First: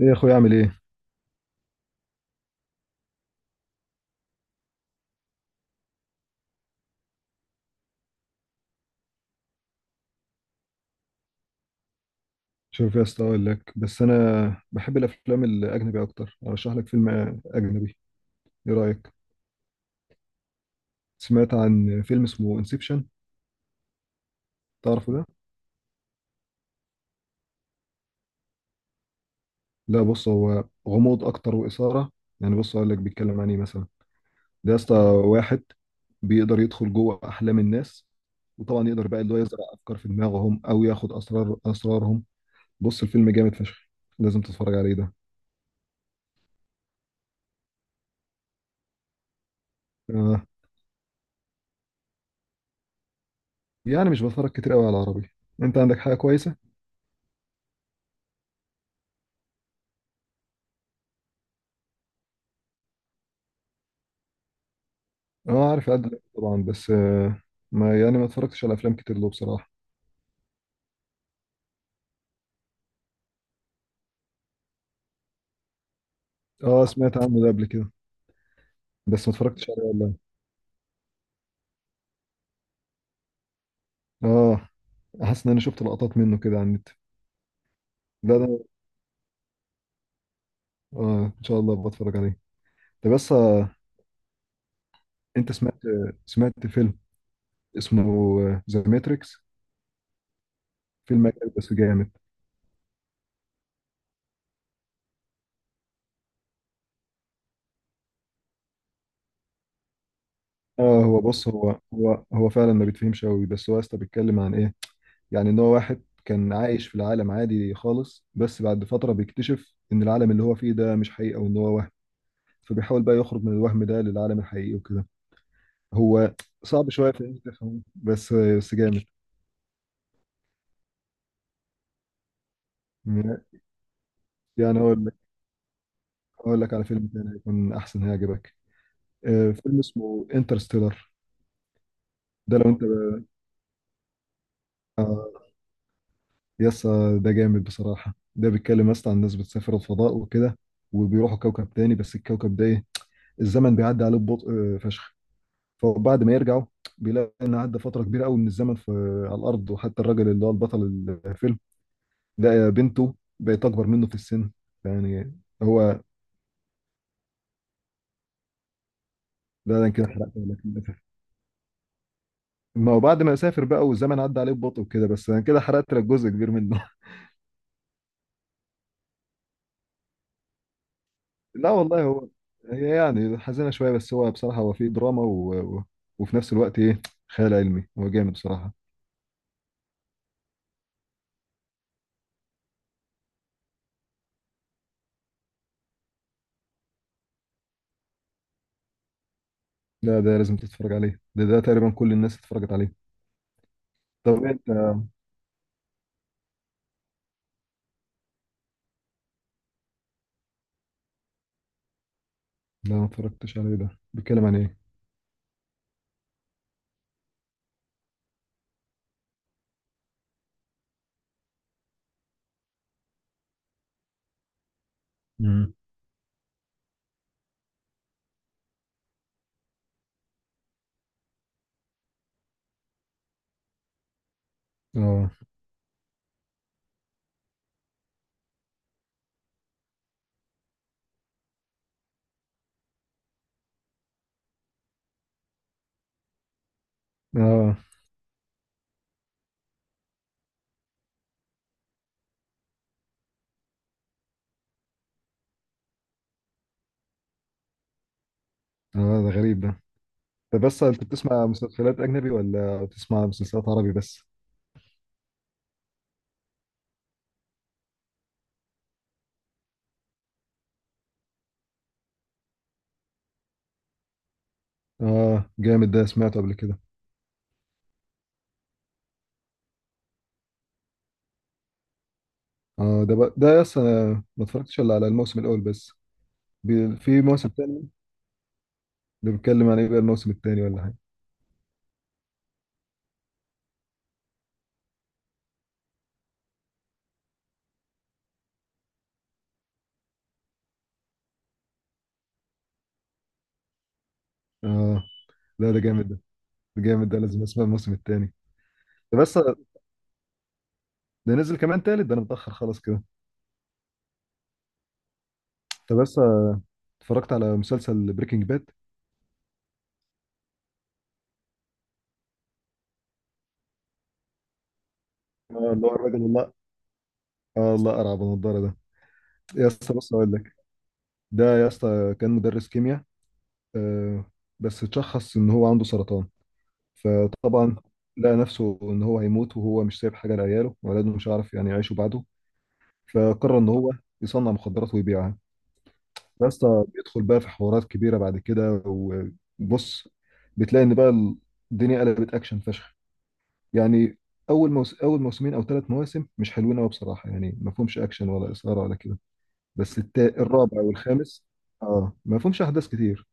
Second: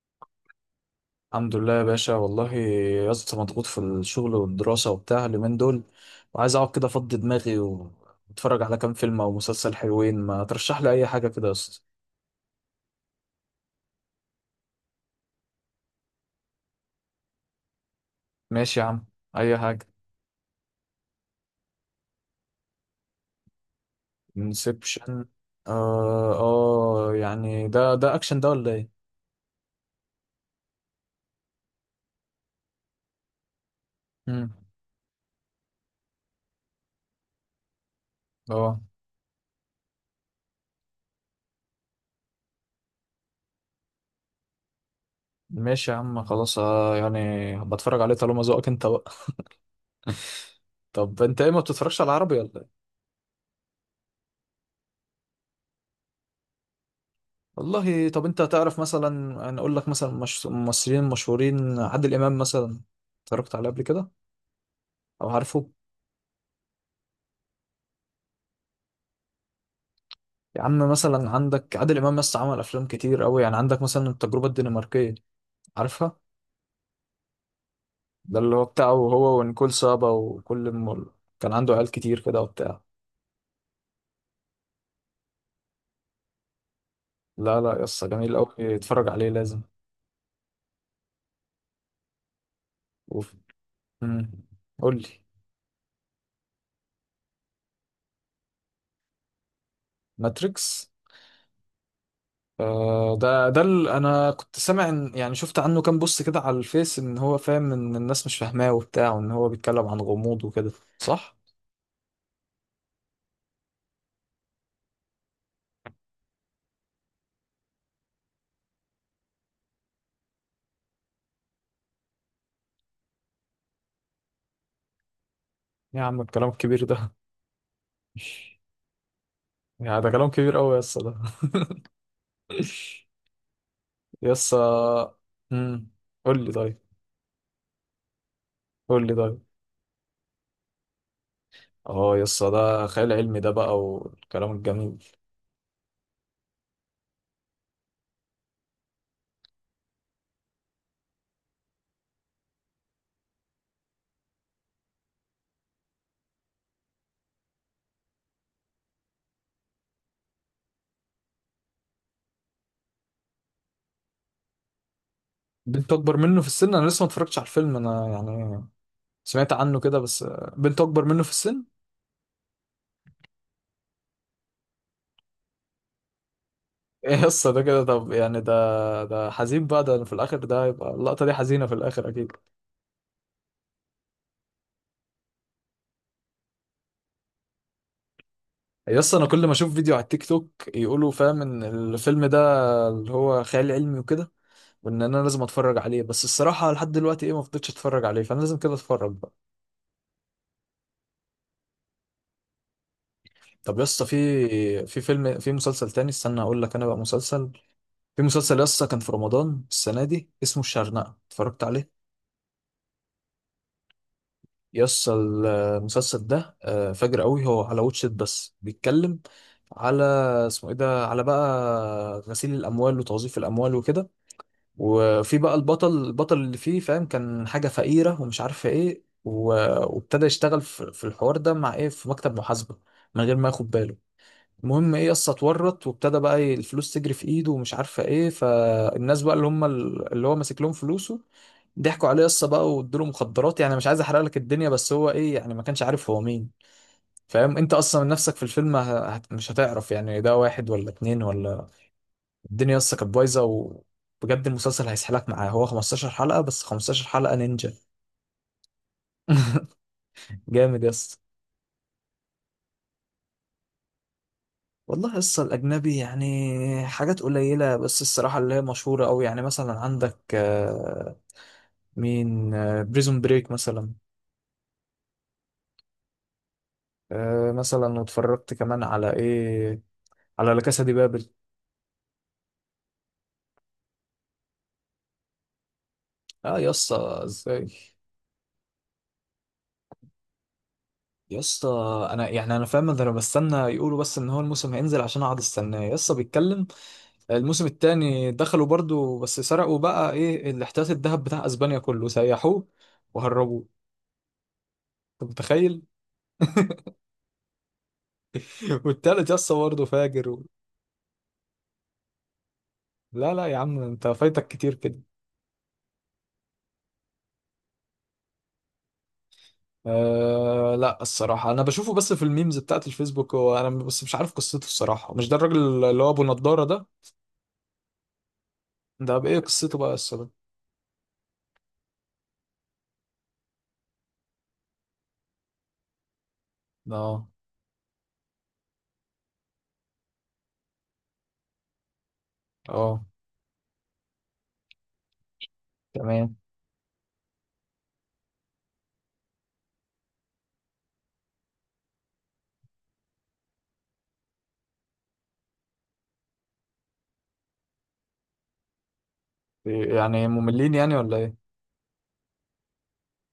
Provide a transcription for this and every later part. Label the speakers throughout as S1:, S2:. S1: ايه يا اخويا، اعمل ايه؟
S2: الحمد لله يا باشا، والله يا اسطى مضغوط في الشغل والدراسة وبتاع اليومين دول، وعايز اقعد كده افضي دماغي واتفرج على كام فيلم او مسلسل حلوين. ما ترشح لي اي حاجة كده يا اسطى؟
S1: شوف يا اسطى، اقول لك بس انا بحب الافلام الاجنبي اكتر. ارشح لك فيلم اجنبي. ايه
S2: ماشي يا عم.
S1: رايك؟
S2: اي حاجة.
S1: سمعت عن فيلم اسمه انسبشن؟ تعرفه ده؟
S2: انسبشن. اه اه، يعني ده اكشن ده ولا ايه؟
S1: لا، بص، هو غموض اكتر واثاره. يعني بص اقول لك بيتكلم عن ايه مثلا.
S2: امم
S1: ده يا اسطى واحد بيقدر يدخل جوه احلام الناس.
S2: اه،
S1: وطبعا يقدر بقى اللي هو يزرع افكار في دماغهم او ياخد اسرارهم. بص الفيلم جامد فشخ. لازم تتفرج عليه ده.
S2: ماشي يا عم خلاص. يعني بتفرج عليه طالما ذوقك انت بقى.
S1: آه.
S2: طب انت ايه، ما بتتفرجش على عربي ولا إيه؟
S1: يعني مش بتفرج كتير قوي على العربي. انت عندك حاجه كويسه؟
S2: والله، طب انت تعرف مثلا، انا اقول لك مثلا مش... ممثلين مشهورين، عادل امام مثلا، اتفرجت عليه قبل كده او عارفه؟
S1: اه، عارف عادل إمام طبعا، بس ما يعني ما اتفرجتش على افلام كتير له بصراحه.
S2: يا عم، مثلا عندك عادل امام بس، عمل افلام كتير قوي. يعني عندك مثلا التجربه الدنماركيه، عارفها؟
S1: اه، سمعت عنه ده قبل كده،
S2: ده اللي هو بتاعه
S1: بس ما
S2: هو
S1: اتفرجتش
S2: ونيكول
S1: عليه
S2: سابا،
S1: والله.
S2: وكل كان عنده عيال كتير كده وبتاع.
S1: اه، حاسس ان انا شفت لقطات منه كده على النت.
S2: لا لا يا اسطى، جميل
S1: لا ده
S2: قوي، اتفرج عليه لازم.
S1: اه، ان شاء الله بتفرج عليه. طب بس
S2: وف... مم. قول لي.
S1: انت سمعت سمعت فيلم اسمه ذا ماتريكس.
S2: ماتريكس.
S1: فيلم أجنبي بس جامد.
S2: ده انا كنت سامع ان، يعني شفت عنه كام بوست كده على الفيس، ان هو فاهم ان الناس مش فاهماه وبتاع، وان هو بيتكلم عن غموض وكده.
S1: اه، هو
S2: صح.
S1: بص، هو فعلا ما بيتفهمش قوي، بس هو يا اسطى بيتكلم عن ايه؟ يعني ان هو واحد كان عايش في العالم عادي خالص، بس بعد فتره بيكتشف ان العالم اللي هو فيه ده مش حقيقه وان هو وهم. فبيحاول بقى يخرج من الوهم ده للعالم الحقيقي وكده.
S2: يا عم
S1: هو
S2: الكلام الكبير
S1: صعب
S2: ده
S1: شوية في إنك تفهمه، بس جامد.
S2: يعني ده كلام كبير قوي يا اسطى ده. يا
S1: يعني هقول
S2: اسطى.
S1: لك.
S2: امم قول لي
S1: هقول لك
S2: طيب.
S1: على فيلم تاني هيكون أحسن، هيعجبك.
S2: قول لي طيب.
S1: فيلم اسمه انترستيلر.
S2: اه يا اسطى،
S1: ده لو أنت
S2: ده خيال علمي ده بقى والكلام الجميل.
S1: يسا ده جامد بصراحة. ده بيتكلم اصلا عن ناس بتسافر الفضاء وكده، وبيروحوا كوكب تاني. بس الكوكب ده ايه، الزمن بيعدي عليه ببطء فشخ. فبعد ما يرجعوا بيلاقي ان عدى فترة كبيرة قوي من الزمن في على الارض. وحتى الراجل اللي هو البطل الفيلم ده بنته بقت اكبر منه في السن. يعني
S2: بنت
S1: هو
S2: اكبر منه في السن؟ انا لسه ما اتفرجتش على الفيلم انا، يعني سمعت
S1: ده
S2: عنه
S1: انا
S2: كده
S1: كده
S2: بس.
S1: حرقت لك
S2: بنت
S1: للاسف.
S2: اكبر منه في السن.
S1: ما هو بعد ما سافر بقى والزمن عدى عليه ببطء وكده، بس انا كده حرقت لك جزء كبير منه.
S2: ايه قصة ده كده؟ طب يعني ده حزين بقى ده في الاخر، ده هيبقى اللقطة دي حزينة
S1: لا
S2: في
S1: والله،
S2: الاخر اكيد.
S1: هي يعني حزينه شويه، بس هو بصراحه هو فيه دراما وفي نفس الوقت ايه؟ خيال علمي. هو جامد بصراحه.
S2: يس، انا كل ما اشوف فيديو على التيك توك يقولوا، فاهم ان الفيلم ده اللي هو خيال علمي وكده، وان انا لازم اتفرج عليه. بس الصراحة لحد دلوقتي ايه، ما فضلتش اتفرج عليه، فانا لازم كده اتفرج بقى.
S1: لا، ده لازم تتفرج عليه. ده تقريبا كل الناس اتفرجت عليه.
S2: طب يس،
S1: طب انت
S2: في فيلم، في مسلسل تاني، استنى اقول لك انا بقى. مسلسل، في مسلسل يس كان في رمضان السنة دي، اسمه الشرنقة، اتفرجت عليه؟
S1: لا، ما اتفرجتش عليه. ده بيتكلم عن ايه؟
S2: يس المسلسل ده، فجر قوي. هو على واتشت، بس بيتكلم على، اسمه ايه ده، على بقى غسيل الاموال وتوظيف الاموال وكده. وفي بقى
S1: امم.
S2: البطل، البطل اللي فيه فاهم، كان حاجه فقيره ومش عارفه ايه، وابتدى يشتغل في الحوار ده مع ايه، في مكتب محاسبه، من غير ما ياخد باله. المهم ايه، يس
S1: اه،
S2: اتورط، وابتدى بقى إيه الفلوس تجري في ايده ومش عارفه ايه. فالناس بقى اللي هم اللي هو ماسك لهم فلوسه ضحكوا عليه، قصه بقى، وادوا له مخدرات. يعني مش عايز احرق لك الدنيا، بس هو ايه يعني، ما كانش عارف هو مين. فاهم انت
S1: اه.
S2: اصلا من نفسك في الفيلم مش هتعرف، يعني ده واحد ولا اتنين ولا. الدنيا لسه كانت بايظه، وبجد المسلسل هيسحلك معاه، هو 15 حلقه بس، 15 حلقه نينجا.
S1: اه، ده غريب ده. طب
S2: جامد
S1: بس،
S2: يا
S1: انت
S2: اسطى.
S1: بتسمع مسلسلات اجنبي ولا بتسمع مسلسلات عربي بس؟
S2: والله يسطا، الأجنبي يعني حاجات قليلة بس، الصراحة اللي هي مشهورة أوي. يعني مثلا عندك مين، بريزون بريك مثلا.
S1: اه، جامد ده، سمعته قبل كده.
S2: مثلا واتفرجت كمان على إيه، على لا كاسا دي بابل.
S1: اه، ده بقى ده، يس انا ما اتفرجتش الا على الموسم الاول بس.
S2: اه يا اسطى
S1: في موسم
S2: ازاي؟
S1: تاني، ده بيتكلم عن ايه بقى الموسم التاني ولا حاجه؟
S2: يا اسطى، انا يعني انا فاهم ده، انا بستنى يقولوا بس، ان هو الموسم هينزل عشان اقعد استناه يا اسطى. بيتكلم الموسم التاني دخلوا برضو، بس سرقوا بقى ايه الاحتياط الذهب بتاع اسبانيا كله، سيحوه وهربوه.
S1: اه.
S2: انت
S1: لا، ده
S2: متخيل؟
S1: جامد ده. ده جامد ده، لازم اسمع الموسم التاني. ده
S2: والتالت يا
S1: بس
S2: اسطى برضه فاجر
S1: ده نزل كمان تالت. ده انا متاخر خالص كده.
S2: لا لا يا عم، انت فايتك كتير كده.
S1: طب بس اتفرجت على مسلسل بريكنج باد؟
S2: آه لا، الصراحة أنا بشوفه بس في الميمز بتاعت الفيسبوك، وأنا بس مش عارف قصته الصراحة. مش ده الراجل
S1: اه، اللي هو
S2: اللي هو
S1: الراجل
S2: أبو
S1: الله.
S2: نضارة ده؟
S1: اه، الله ارعب النضاره ده.
S2: ده بإيه
S1: يا
S2: قصته
S1: اسطى
S2: بقى
S1: بص اقول
S2: الصراحة؟
S1: لك. ده يا اسطى كان مدرس كيمياء، آه بس اتشخص ان هو عنده سرطان.
S2: اه،
S1: فطبعا لقى نفسه ان هو هيموت، وهو مش سايب حاجه لعياله وولاده، مش هيعرف يعني يعيشوا بعده.
S2: اه.
S1: فقرر ان هو يصنع مخدرات ويبيعها.
S2: تمام.
S1: بس بيدخل بقى في حوارات كبيره بعد كده، وبص بتلاقي ان بقى الدنيا قلبت اكشن فشخ. يعني اول موسمين او ثلاث مواسم مش حلوين قوي بصراحه، يعني ما فيهمش اكشن ولا اثاره ولا كده. بس
S2: يعني مملين
S1: الرابع
S2: يعني ولا ايه؟
S1: والخامس، اه، ما فيهمش احداث كتير.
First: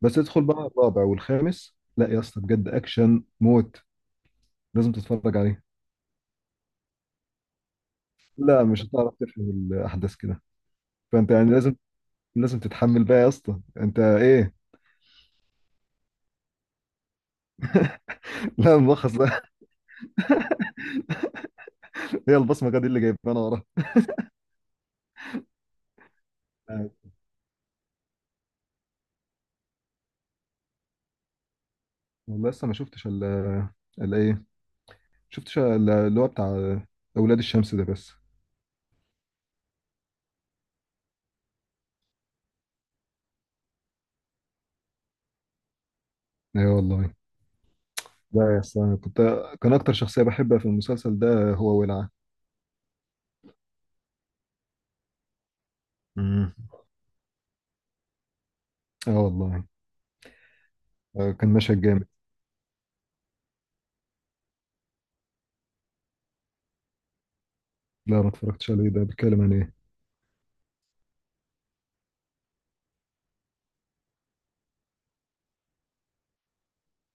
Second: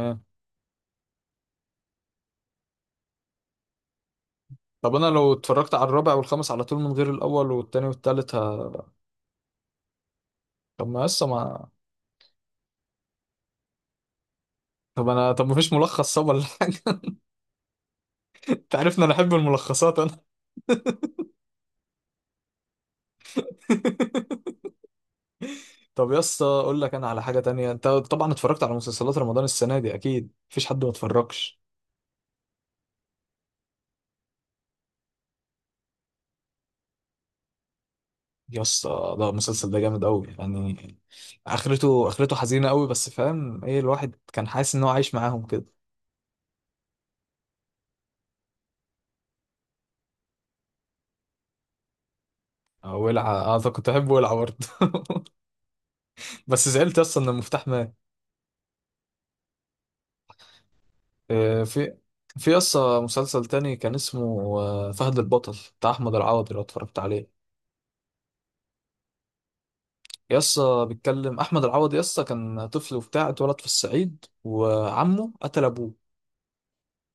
S1: بس ادخل بقى الرابع والخامس، لا يا اسطى بجد اكشن موت. لازم
S2: طب انا لو
S1: تتفرج عليه.
S2: اتفرجت على الرابع والخامس على طول من غير الاول والتاني والتالت
S1: لا، مش هتعرف تفهم الاحداث كده.
S2: طب ما لسه
S1: فانت يعني
S2: ما.
S1: لازم. لازم تتحمل بقى يا اسطى انت ايه.
S2: طب انا، طب ما فيش ملخص صب ولا حاجه؟ انت
S1: لا،
S2: عارفني
S1: ملخص
S2: انا احب
S1: بقى؟
S2: الملخصات انا.
S1: هي البصمه دي اللي جايبها انا وراها.
S2: طب يا اسطى، اقول
S1: آه،
S2: لك انا على حاجه تانية. انت طبعا اتفرجت على مسلسلات رمضان السنه دي، اكيد مفيش حد ما اتفرجش.
S1: والله لسه ما شفتش ال ال ايه شفتش ال- اللي هو بتاع اولاد الشمس ده بس.
S2: يا اسطى، ده المسلسل ده جامد قوي يعني. اخرته اخرته حزينه قوي، بس فاهم ايه، الواحد كان حاسس ان هو عايش معاهم كده.
S1: ايوه والله. لا يا اسطى انا كنت كان اكتر شخصيه بحبها في المسلسل ده هو ولعه.
S2: ولع؟ اه، طب كنت احب ولع برضه.
S1: امم.
S2: بس زعلت يسطا ان المفتاح مات.
S1: اه والله. كان مشهد
S2: في،
S1: جامد.
S2: في يسطا مسلسل تاني كان اسمه، فهد البطل بتاع احمد العوضي، لو اتفرجت عليه.
S1: لا، ما اتفرجتش عليه. ده بيتكلم عن ايه؟
S2: يسطا بيتكلم، احمد العوضي يسطا كان طفل وبتاع، اتولد في الصعيد وعمه قتل ابوه.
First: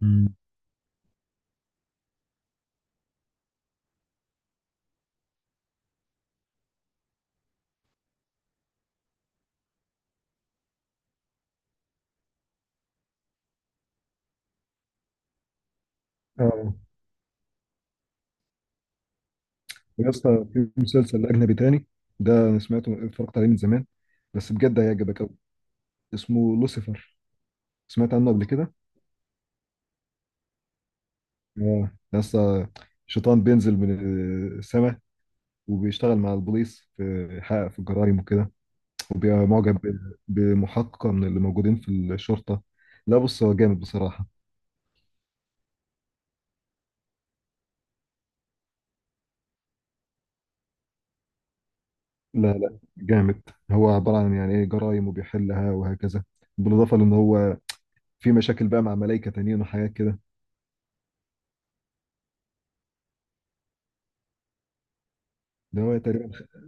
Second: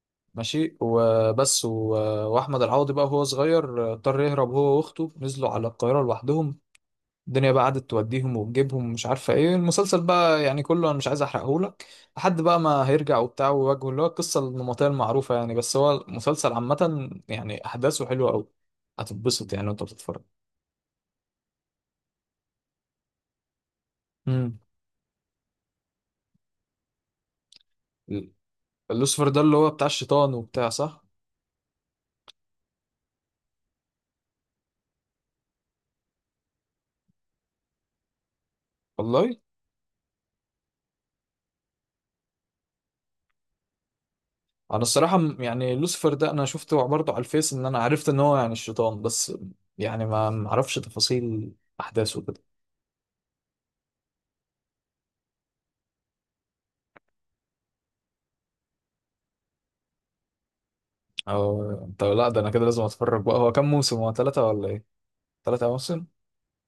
S1: امم.
S2: ماشي وبس واحمد العوضي بقى وهو صغير، اضطر يهرب هو واخته، نزلوا على القاهره لوحدهم. الدنيا بقى قعدت توديهم وتجيبهم ومش عارفه ايه. المسلسل بقى يعني كله انا مش عايز احرقهولك، لحد بقى ما هيرجع وبتاع ويواجهه اللي هو القصه النمطيه المعروفه يعني. بس هو المسلسل
S1: اه.
S2: عامه يعني احداثه حلوه قوي، هتتبسط يعني وانت
S1: يا
S2: بتتفرج.
S1: اسطى، في مسلسل أجنبي تاني ده أنا سمعته اتفرجت عليه من زمان، بس
S2: امم
S1: بجد هيعجبك أوي. اسمه لوسيفر، سمعت عنه قبل كده؟
S2: لوسيفر ده اللي هو بتاع الشيطان وبتاع، صح؟
S1: آه يا اسطى، شيطان بينزل من السماء، وبيشتغل مع البوليس في يحقق في الجرائم وكده.
S2: والله،
S1: وبيبقى معجب بمحققة من اللي موجودين في الشرطة. لا بص، هو جامد بصراحة.
S2: انا الصراحه يعني لوسيفر ده انا شفته برضه على الفيس، ان انا عرفت ان هو يعني الشيطان، بس يعني ما اعرفش تفاصيل احداثه كده.
S1: لا لا، جامد. هو عبارة عن يعني إيه، جرائم وبيحلها وهكذا. بالإضافة لأن هو في مشاكل بقى مع ملايكة تانيين وحاجات كده.
S2: او طب، لا ده انا كده لازم اتفرج بقى. هو كام موسم، هو ثلاثه ولا ايه؟ ثلاثه
S1: ده هو
S2: مواسم.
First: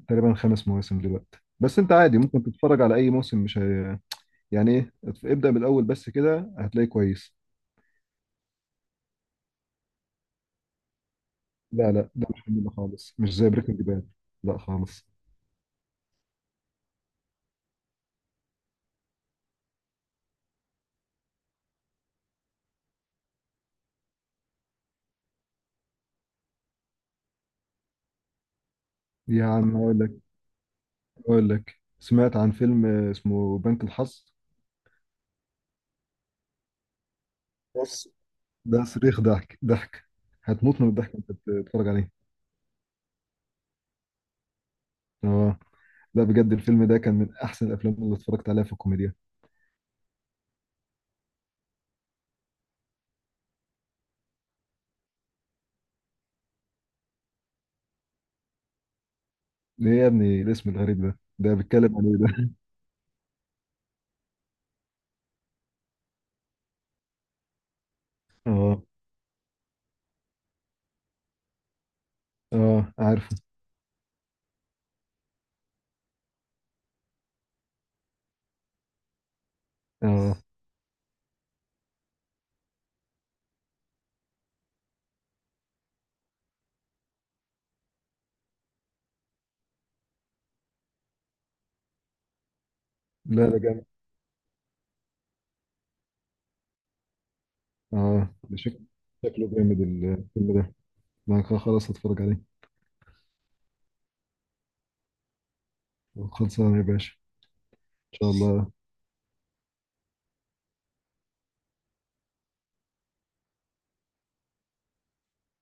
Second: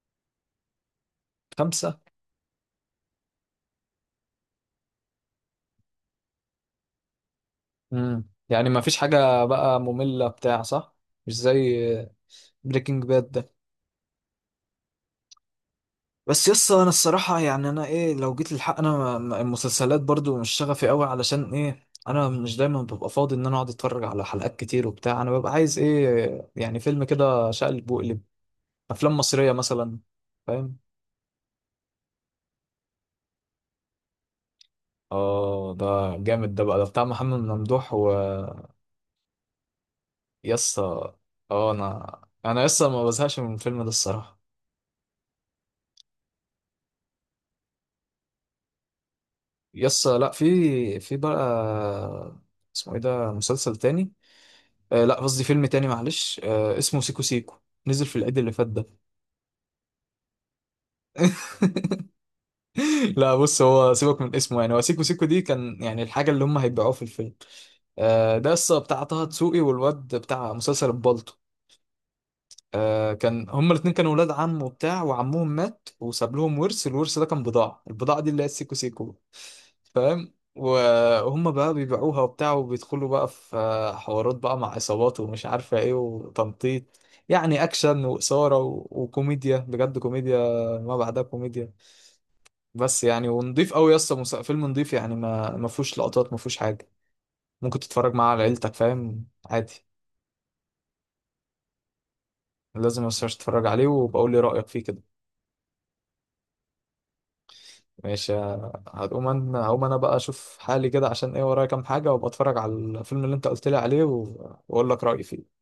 S1: تقريبا خمس مواسم دلوقتي، بس انت
S2: خمسة.
S1: عادي ممكن تتفرج على اي موسم، مش هي... يعني ايه، ابدأ من الاول بس كده هتلاقيه كويس.
S2: يعني ما فيش حاجة بقى مملة بتاع صح؟ مش
S1: لا
S2: زي
S1: لا، ده مش منه
S2: بريكنج
S1: خالص،
S2: باد
S1: مش
S2: ده؟
S1: زي بريكنج باد. لا خالص.
S2: بس يس، انا الصراحة يعني انا ايه، لو جيت للحق انا المسلسلات برضو مش شغفي قوي، علشان ايه، انا مش دايما ببقى فاضي ان انا اقعد اتفرج على حلقات كتير وبتاع. انا ببقى عايز ايه يعني، فيلم كده شقلب وقلب. افلام
S1: يا
S2: مصرية
S1: عم اقول
S2: مثلا.
S1: لك.
S2: فاهم؟
S1: سمعت عن فيلم اسمه بنك الحظ.
S2: اه ده جامد ده بقى، ده بتاع محمد ممدوح
S1: بص،
S2: و.
S1: ده صريخ، ضحك ضحك. هتموت
S2: يسا،
S1: من الضحك وانت
S2: اه
S1: بتتفرج عليه.
S2: انا، انا يسا ما بزهقش من الفيلم ده الصراحة.
S1: اه، لا بجد الفيلم ده كان من احسن الافلام اللي اتفرجت عليها في الكوميديا.
S2: يس لا، في في بقى، اسمه ايه ده، مسلسل تاني، آه لا قصدي فيلم تاني معلش، آه اسمه سيكو سيكو، نزل في العيد اللي فات ده.
S1: ايه يا ابني الاسم الغريب ده، ده بيتكلم عن ايه ده؟
S2: لا بص، هو سيبك من اسمه، يعني هو سيكو سيكو دي كان يعني الحاجة اللي هم هيبيعوها في الفيلم. آه، ده قصة
S1: اه.
S2: بتاع طه دسوقي والواد بتاع مسلسل البالطو.
S1: اه
S2: آه
S1: عارفه.
S2: كان هما الاتنين كانوا ولاد عم وبتاع، وعمهم مات وساب لهم ورث، الورث ده كان بضاعة، البضاعة دي اللي هي السيكو سيكو. فاهم
S1: اه.
S2: وهم بقى بيبيعوها وبتاع، وبيدخلوا بقى في حوارات بقى مع عصابات ومش عارفة ايه، وتنطيط يعني، اكشن واثارة وكوميديا، بجد كوميديا ما بعدها كوميديا. بس يعني
S1: لا
S2: ونضيف
S1: لا.
S2: قوي يا اسطى، فيلم نضيف يعني، ما ما فيهوش لقطات، ما فيهوش حاجة. ممكن تتفرج معاه
S1: اه،
S2: على عيلتك، فاهم
S1: شكله جامد
S2: عادي.
S1: الفيلم ده. انا خلاص هتفرج عليه.
S2: لازم ما تنساش تتفرج عليه، وبقول لي رأيك فيه كده.
S1: خلصانه يا باشا. ان شاء
S2: ماشي.
S1: الله.
S2: هقوم انا، هقوم انا بقى اشوف حالي كده عشان ايه، ورايا كام حاجة، وابقى اتفرج على الفيلم اللي انت قلت لي عليه واقول لك رأيي فيه.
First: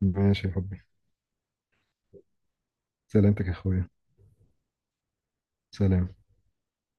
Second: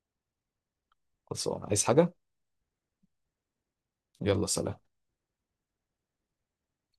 S1: ماشي يا حبي.
S2: خلصان عايز حاجة.
S1: سلامتك يا اخويا.
S2: يلا سلام.
S1: سلام.